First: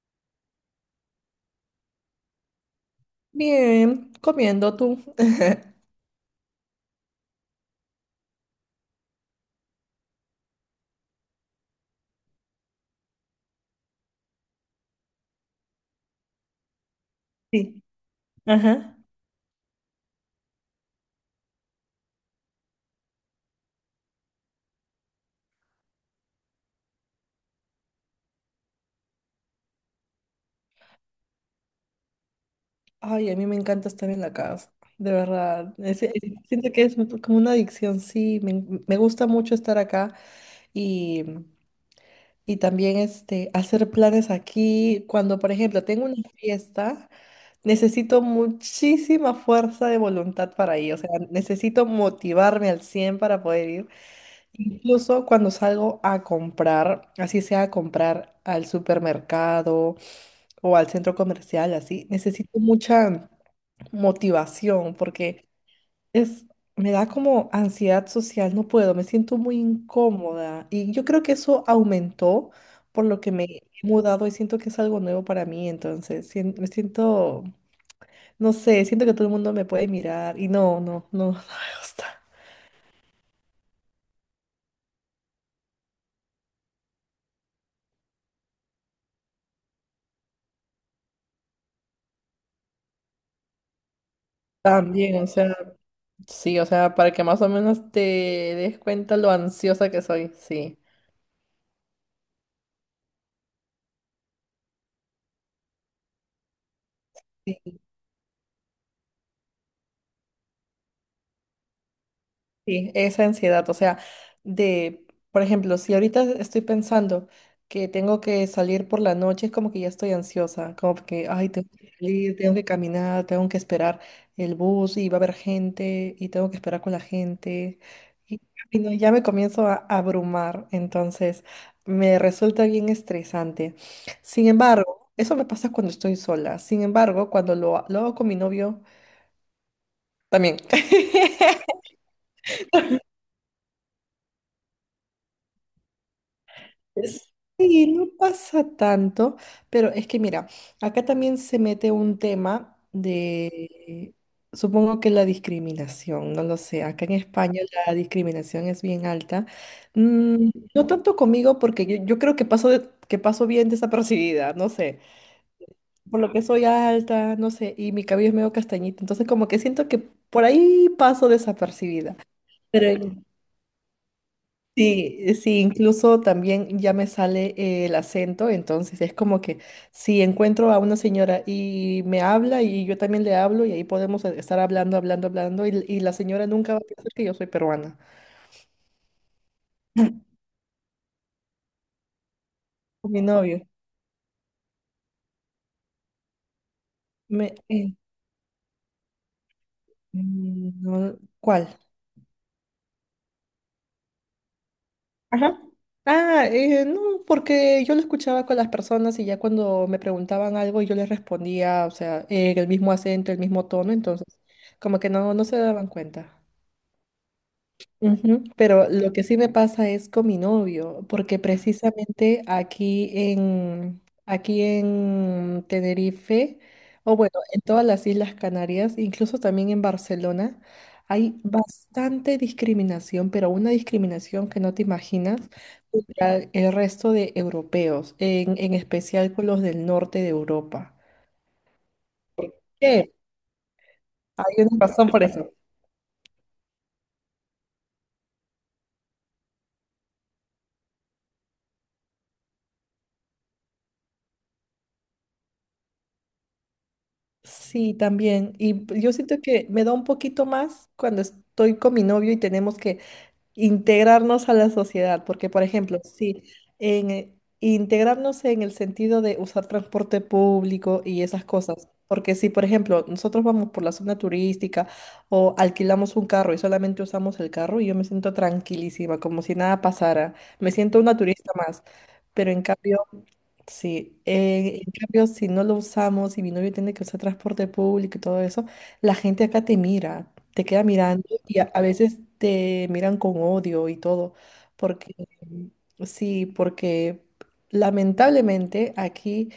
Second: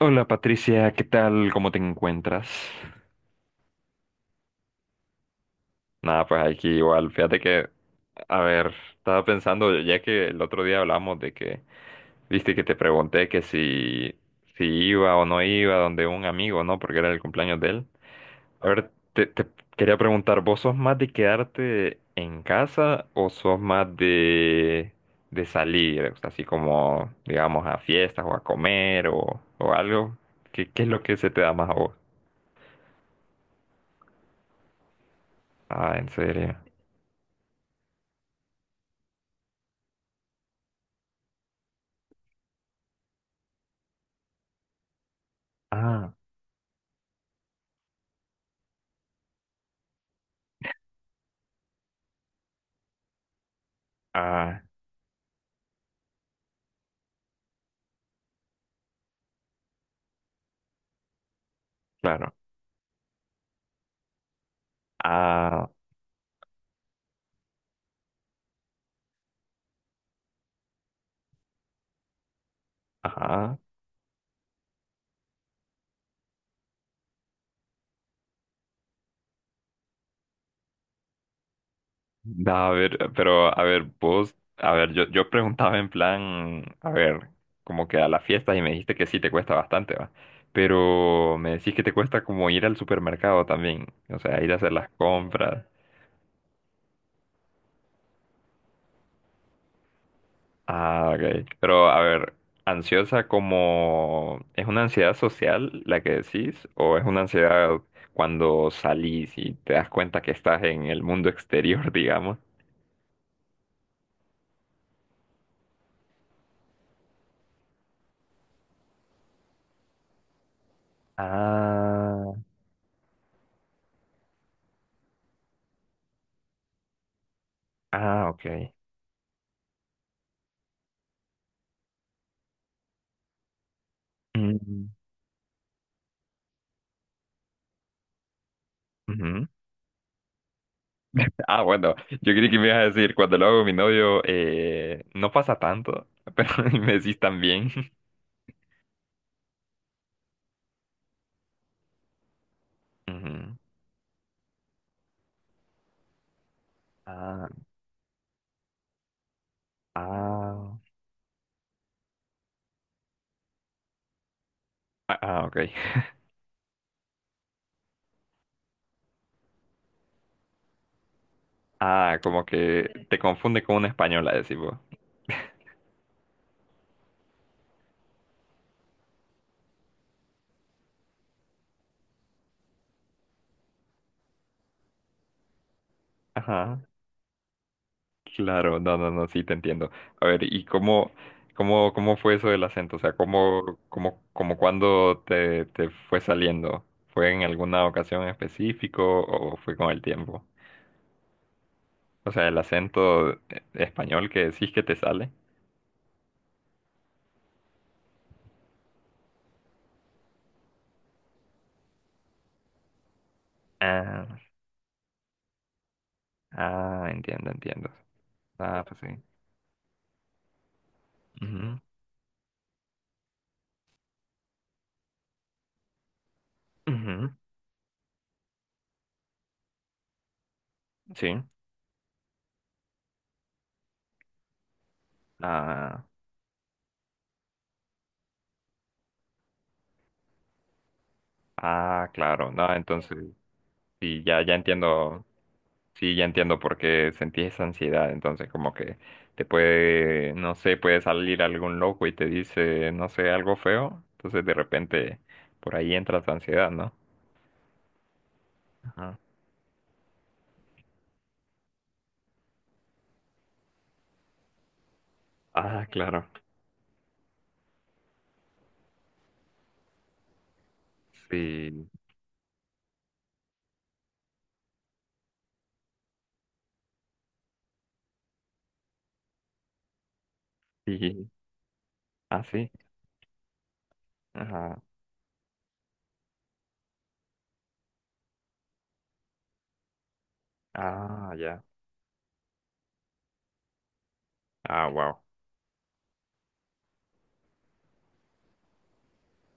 Hola Patricia, ¿qué tal? ¿Cómo te encuentras? Bien, comiendo tú. Nada, pues aquí igual. Fíjate que, a ver, estaba pensando, ya que el otro día hablamos de que, viste que te pregunté que si iba o no iba donde un amigo, ¿no? Porque era el cumpleaños de Sí. él. A ver, Ajá. te quería preguntar, ¿vos sos más de quedarte en casa o sos más de salir? O sea, así como, digamos, a fiestas o a comer o algo. ¿Qué es lo que se te da más a vos? Ay, a mí me encanta estar en la casa, de verdad. Ah, en serio. Siento que es como una adicción, sí. Me gusta mucho estar acá y, y también hacer planes aquí. Cuando, por ejemplo, tengo Ah, una fiesta, necesito muchísima fuerza de voluntad para ir. O sea, necesito motivarme al 100 para poder ir. ah, Incluso cuando salgo a comprar, así sea a comprar al supermercado o al centro comercial, así, claro. necesito mucha motivación porque Ah, es, me da como ansiedad social, no puedo, me siento muy incómoda y yo creo que eso aumentó por lo que me ajá. he mudado y siento que es algo nuevo para mí, entonces me siento, no sé, siento que todo el mundo me puede mirar y no, no, no, no me gusta. A ver, pero a ver, vos, a ver, yo preguntaba en plan, a ver, como que a las fiestas y me dijiste que sí te cuesta bastante, va. Pero me decís que te cuesta como ir al supermercado también, o sea, ir a hacer las También, o sea, compras. sí, o sea, para que más o menos te des cuenta lo ansiosa que soy, sí. Ah, ok. Pero a ver, ansiosa como, ¿es una ansiedad social la que decís? ¿O es una ansiedad cuando salís y te das cuenta que estás en el mundo exterior, digamos? Sí, esa ansiedad, o sea, de, por ejemplo, si ahorita estoy pensando que tengo que salir por la noche, es como que ya estoy ansiosa, como que, ay, tengo que Ah, salir, tengo que caminar, tengo que esperar el bus y va a haber gente y tengo que esperar con la gente. ah, Y, ok. y no, ya me comienzo a abrumar, entonces me resulta bien estresante. Sin Mm, embargo, eso me pasa cuando estoy sola. Sin embargo, cuando lo hago con mi novio, ujú. también. Ah, bueno, yo creí que me ibas a decir, cuando lo hago con mi novio, no pasa tanto, pero me decís también. Sí, no pasa tanto, pero es que mira, acá también se mete un tema Ujú. Supongo que la discriminación, no lo sé, acá en Ah, España la discriminación es bien alta. Mm, ah, no tanto conmigo porque yo creo que paso, que paso bien desapercibida, no sé, ah, ah, ok. por lo que soy alta, no sé, y mi cabello es medio castañito, entonces como que siento que por ahí paso desapercibida. Ah, como Pero que te en confunde con una española, decís vos. Sí, sí, incluso también ya me sale el acento, entonces es como que si encuentro a una señora y me habla y yo también le hablo y ahí podemos estar hablando, hablando, hablando y la señora nunca va a Ajá. pensar que yo soy peruana. Claro, no, no, no, sí te entiendo. A ver, ¿y cómo fue eso del acento? O sea, Con mi novio. ¿cómo cuándo te fue saliendo? ¿Fue en Me, alguna eh, ocasión en específico o fue con el tiempo? No, ¿cuál? O sea, el acento español que decís que te sale. Ajá. Ah, no, porque yo lo escuchaba con las personas y ya cuando me preguntaban algo yo les respondía, o sea, en el mismo acento, el mismo tono, entonces Ah, como que no se daban cuenta. ah, entiendo, entiendo. Ujú. Ah, Pero pues lo sí. que sí me pasa es con mi novio, porque Ujú, precisamente aquí en Tenerife, o ujú, bueno, en todas las Islas Canarias, incluso también en Barcelona, hay sí. bastante discriminación, pero una discriminación que no te imaginas Ah, contra el resto de europeos, en especial con los del norte de Europa. ah, claro. No, ¿Qué? entonces, sí, ya, ya Hay una razón por entiendo. eso. Sí, ya entiendo por qué sentí esa ansiedad. Entonces, como que te puede, no sé, puede salir algún loco y te dice, no sé, algo feo. Entonces, de repente, por ahí entra tu ansiedad, ¿no? Sí, también. Y yo Ajá. siento que me da un poquito más cuando estoy con mi novio y tenemos que integrarnos a la sociedad, porque por Ah, ejemplo, claro. sí, en, eh, integrarnos en el sentido de usar transporte público y esas cosas, Sí, porque si por ejemplo nosotros vamos por la zona turística o alquilamos un carro y solamente usamos el carro, yo me siento tranquilísima, como si nada pasara, me siento una sí. turista más, Ah, pero en sí. cambio. Sí, Ajá. en cambio, si no lo usamos y mi novio tiene que usar transporte público y todo eso, la gente acá te mira, te queda mirando Ah, y ya. a veces te miran con odio y todo, Ah, porque wow. sí, porque lamentablemente aquí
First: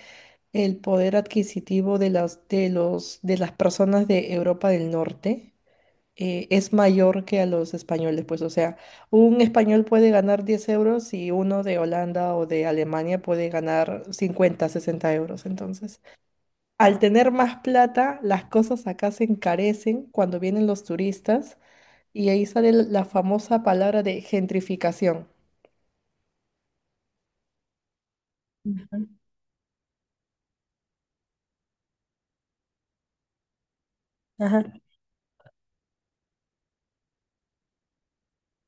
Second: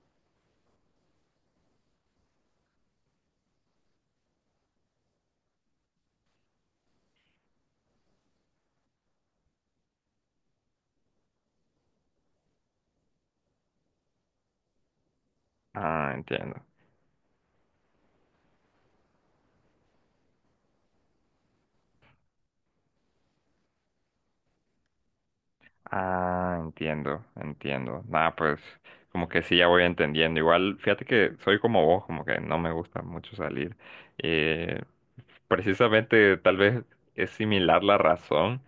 el poder adquisitivo de las, de los, de las personas de Europa del Norte es mayor que a los españoles. Pues, o sea, un español puede ganar 10 euros y uno de Holanda o de Alemania puede ganar 50 60 euros. Entonces, Ah, entiendo. al tener más plata, las cosas acá se encarecen cuando vienen los turistas y ahí sale la famosa palabra de gentrificación. Ah, entiendo, entiendo. Nada, pues, Ujú. como que sí, ya voy entendiendo. Igual, fíjate que soy como vos, como que no me gusta mucho salir. Ajá, eh, Precisamente, tal vez es similar la razón,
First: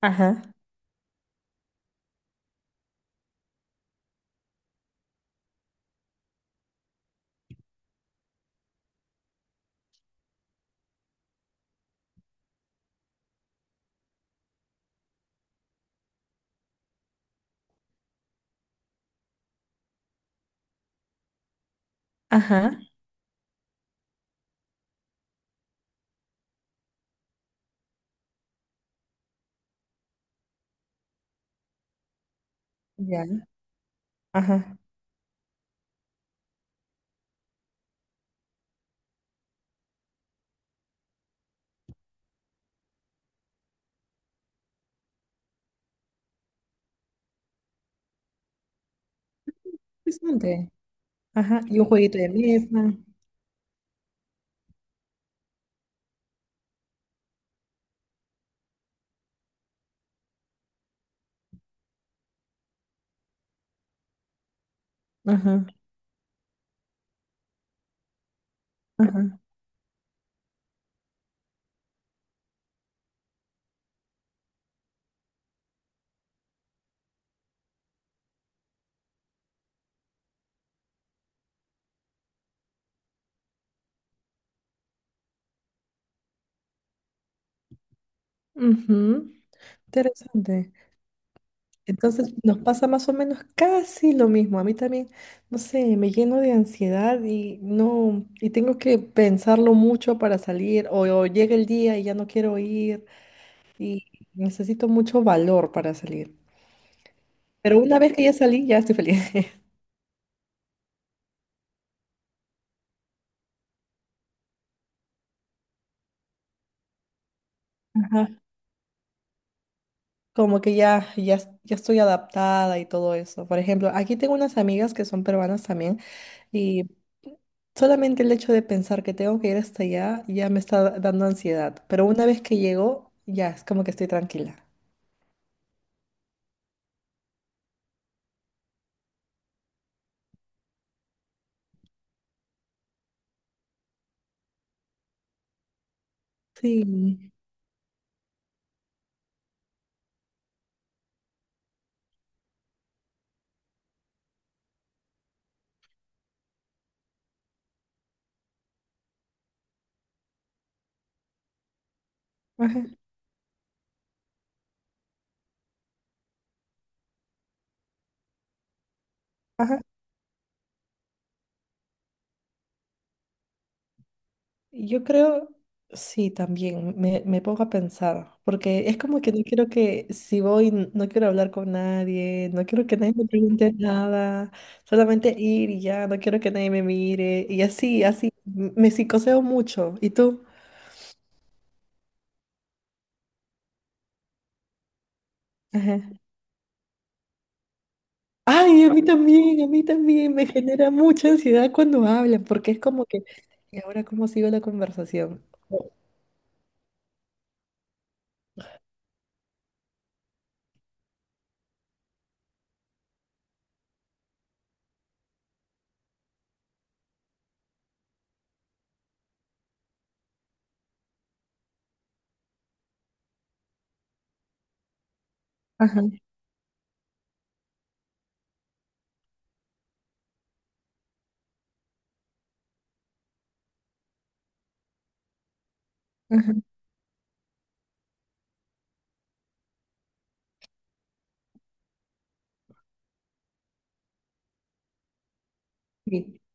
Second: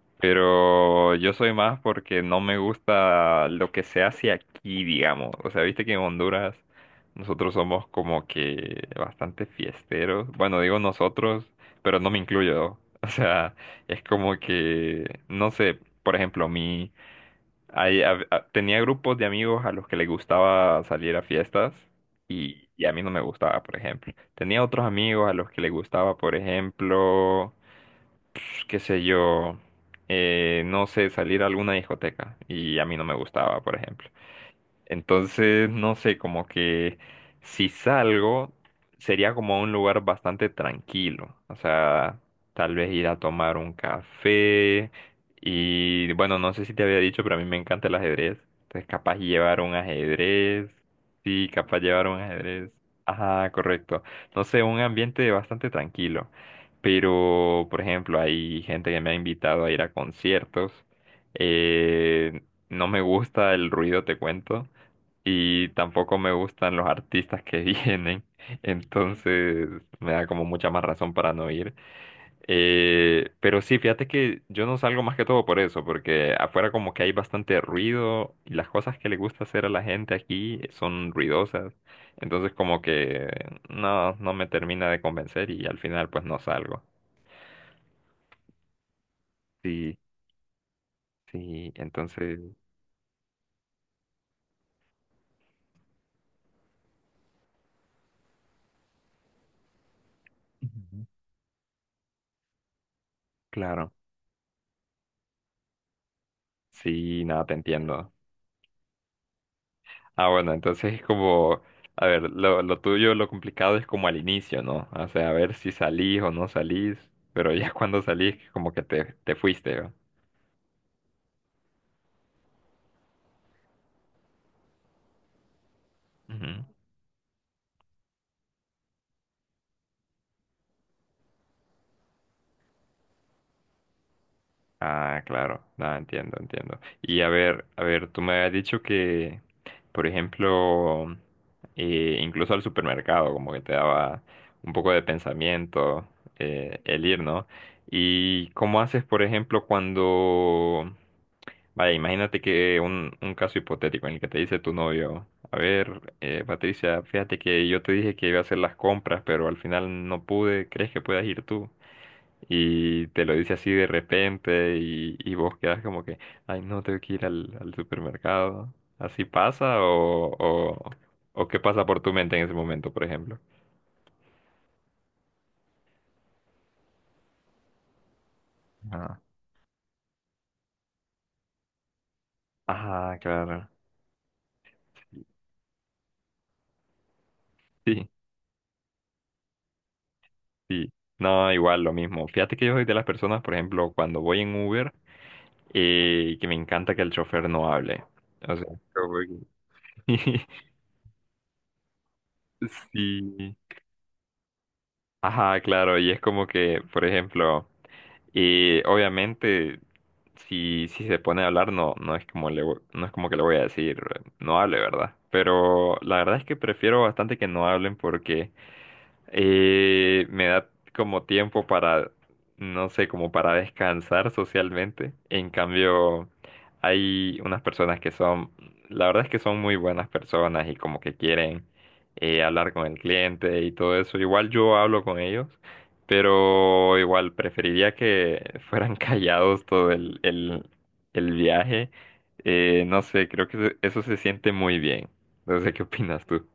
ajá, pero yo soy más porque no me gusta lo que se hace aquí, digamos. O sea, viste que en Honduras nosotros somos como que bastante fiesteros. Bueno, digo nosotros, pero no me incluyo. O sea, es como que, no sé, por ejemplo, Ahí tenía grupos de amigos a los que les gustaba salir a fiestas y, ajá. y a mí no me gustaba, por ejemplo. Tenía otros amigos a los que les gustaba, por ejemplo, qué sé yo, no sé, salir a alguna discoteca y a mí no me Ya. gustaba, por ejemplo. Ajá. Entonces, no sé, como que si salgo, sería como a un lugar bastante tranquilo. O sea, tal vez ir a tomar un café. Y bueno, no sé si te había dicho, pero a mí me encanta el ajedrez. Entonces, capaz llevar un ajedrez. Interesante. Sí, Ajá. Y capaz un llevar jueguito un de ajedrez. mesa. Ajá, correcto. No sé, un ambiente bastante tranquilo. Pero, por ejemplo, hay gente que me ha invitado a ir a conciertos. Eh, no me gusta el ruido, te cuento Ajá, y tampoco me gustan los artistas que vienen, ajá. entonces me da como mucha más razón para no ir. Pero sí, fíjate que yo no salgo más que todo por eso, porque afuera como que hay bastante ruido y las cosas que le gusta hacer a la gente aquí son ruidosas, entonces como que no, no me termina de convencer y al final pues no salgo. Ujú. Sí, Interesante. sí, Entonces entonces, nos pasa más o menos casi lo mismo. A mí también, no sé, me lleno de ansiedad y no, y tengo que pensarlo mucho para salir o, ujú. o llega el día y ya no quiero ir Claro, y necesito mucho valor para salir. sí, nada, te Pero una entiendo. vez que ya salí, ya estoy feliz. Ah, bueno, entonces es como, a ver, lo tuyo, lo complicado es como al inicio, ¿no? O sea, a ver si salís o no salís, pero ya cuando Ajá. salís, como que te fuiste, ¿no? Como que ya estoy adaptada y todo eso. Por ejemplo, aquí tengo unas amigas que son peruanas también Ujú. y solamente el hecho de pensar que tengo que ir hasta allá ya me está dando ansiedad. Pero una vez que llego, ya es como que estoy tranquila. Ah, claro, no, entiendo, entiendo. Y a ver, tú me habías dicho que, por ejemplo, incluso al supermercado, como que te daba un poco de pensamiento el ir, Sí. ¿no? ¿Y cómo haces, por ejemplo? Cuando Vaya, imagínate que un caso hipotético en el que te dice tu novio, a ver, Patricia, fíjate que yo te dije que iba a hacer las compras, pero al final no pude, ¿crees que puedas ir tú? Ajá. Y te lo dice así de repente y vos quedas como que, ay, no, tengo que ir al, al supermercado. ¿Así pasa Ajá. o qué pasa por tu mente en ese momento, por ejemplo? Yo creo, sí, también me pongo a pensar, porque es Ah, como que no quiero que, si voy, no quiero hablar con nadie, no quiero que nadie ah, me claro. pregunte nada, solamente ir y ya, no quiero que nadie me mire, y así, Sí, así, me psicoseo mucho. ¿Y tú? sí. No, igual lo mismo. Fíjate que yo soy de las personas, por ejemplo, cuando voy en Uber, Ajá. y que me encanta que el chofer no hable. O sea, Ay, como a mí que- también me genera mucha ansiedad cuando hablan, porque es como que, sí. ¿y ahora cómo sigo la conversación? Ajá, O- claro, y es como que, por ejemplo. Y obviamente, si se pone a hablar, no, no es como no es como que le voy a decir, no hable, ¿verdad? Pero la verdad es que prefiero bastante que no hablen porque me da como tiempo para, no sé, como para descansar socialmente. En Ajá. cambio, hay unas personas que son, la verdad es que son muy buenas personas y como que quieren hablar con el cliente y todo eso. Igual yo hablo con ellos, pero igual preferiría que fueran callados todo el viaje. No sé, creo que eso se siente muy bien. No sé qué opinas Sí. tú.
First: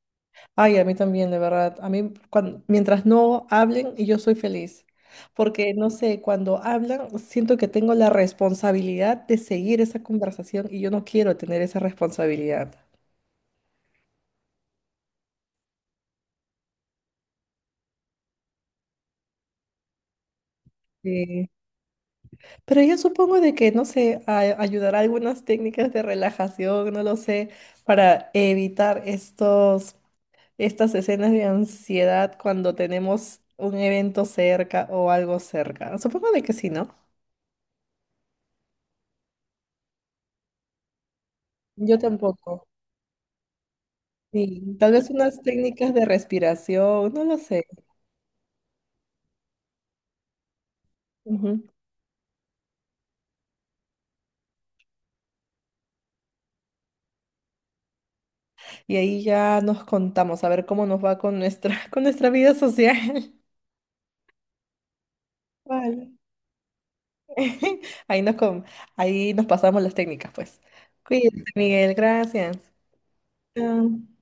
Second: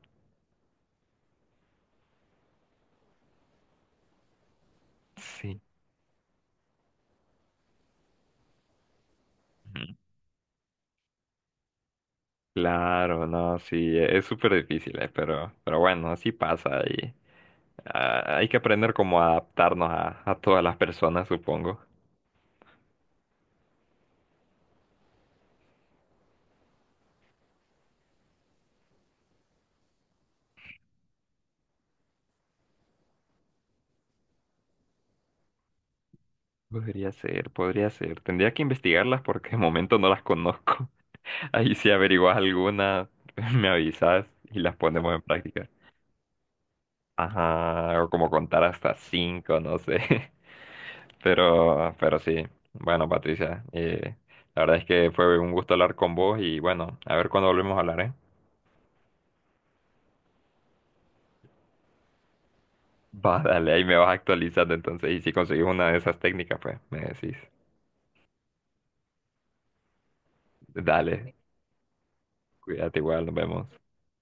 Ay, a mí también, de verdad. A mí, mientras no hablen, yo soy feliz. Sí. Porque, no sé, cuando hablan, siento que tengo la responsabilidad de seguir Ujú. esa conversación y yo no quiero tener esa responsabilidad. Claro, no, sí, es súper difícil, pero bueno, así pasa y hay que aprender cómo adaptarnos a todas las personas, Sí. supongo. Pero yo supongo de que, no sé, ayudará algunas técnicas de relajación, no lo sé, para evitar estos, estas escenas de ansiedad cuando tenemos un evento cerca o algo cerca. Supongo de que sí, ¿no? Podría ser, podría ser. Tendría que investigarlas porque de momento no las conozco. Ahí si Yo averiguas tampoco. alguna, me avisas y las Sí, tal vez ponemos en unas práctica. técnicas de respiración, no lo sé. Ajá, o como contar hasta cinco, no sé. Ujú. Pero sí. Bueno, Patricia, la verdad es que fue un gusto hablar con vos y bueno, a ver cuándo volvemos a hablar, ¿eh? Y ahí ya nos contamos a ver cómo nos va con nuestra, con nuestra vida social. Va, dale, ahí me vas actualizando entonces. Y si conseguís una de Vale. esas técnicas, pues me decís. Ahí nos, com- ahí nos pasamos las técnicas, pues. Dale, Cuídate, Miguel, gracias. cuídate igual, nos vemos. Chao.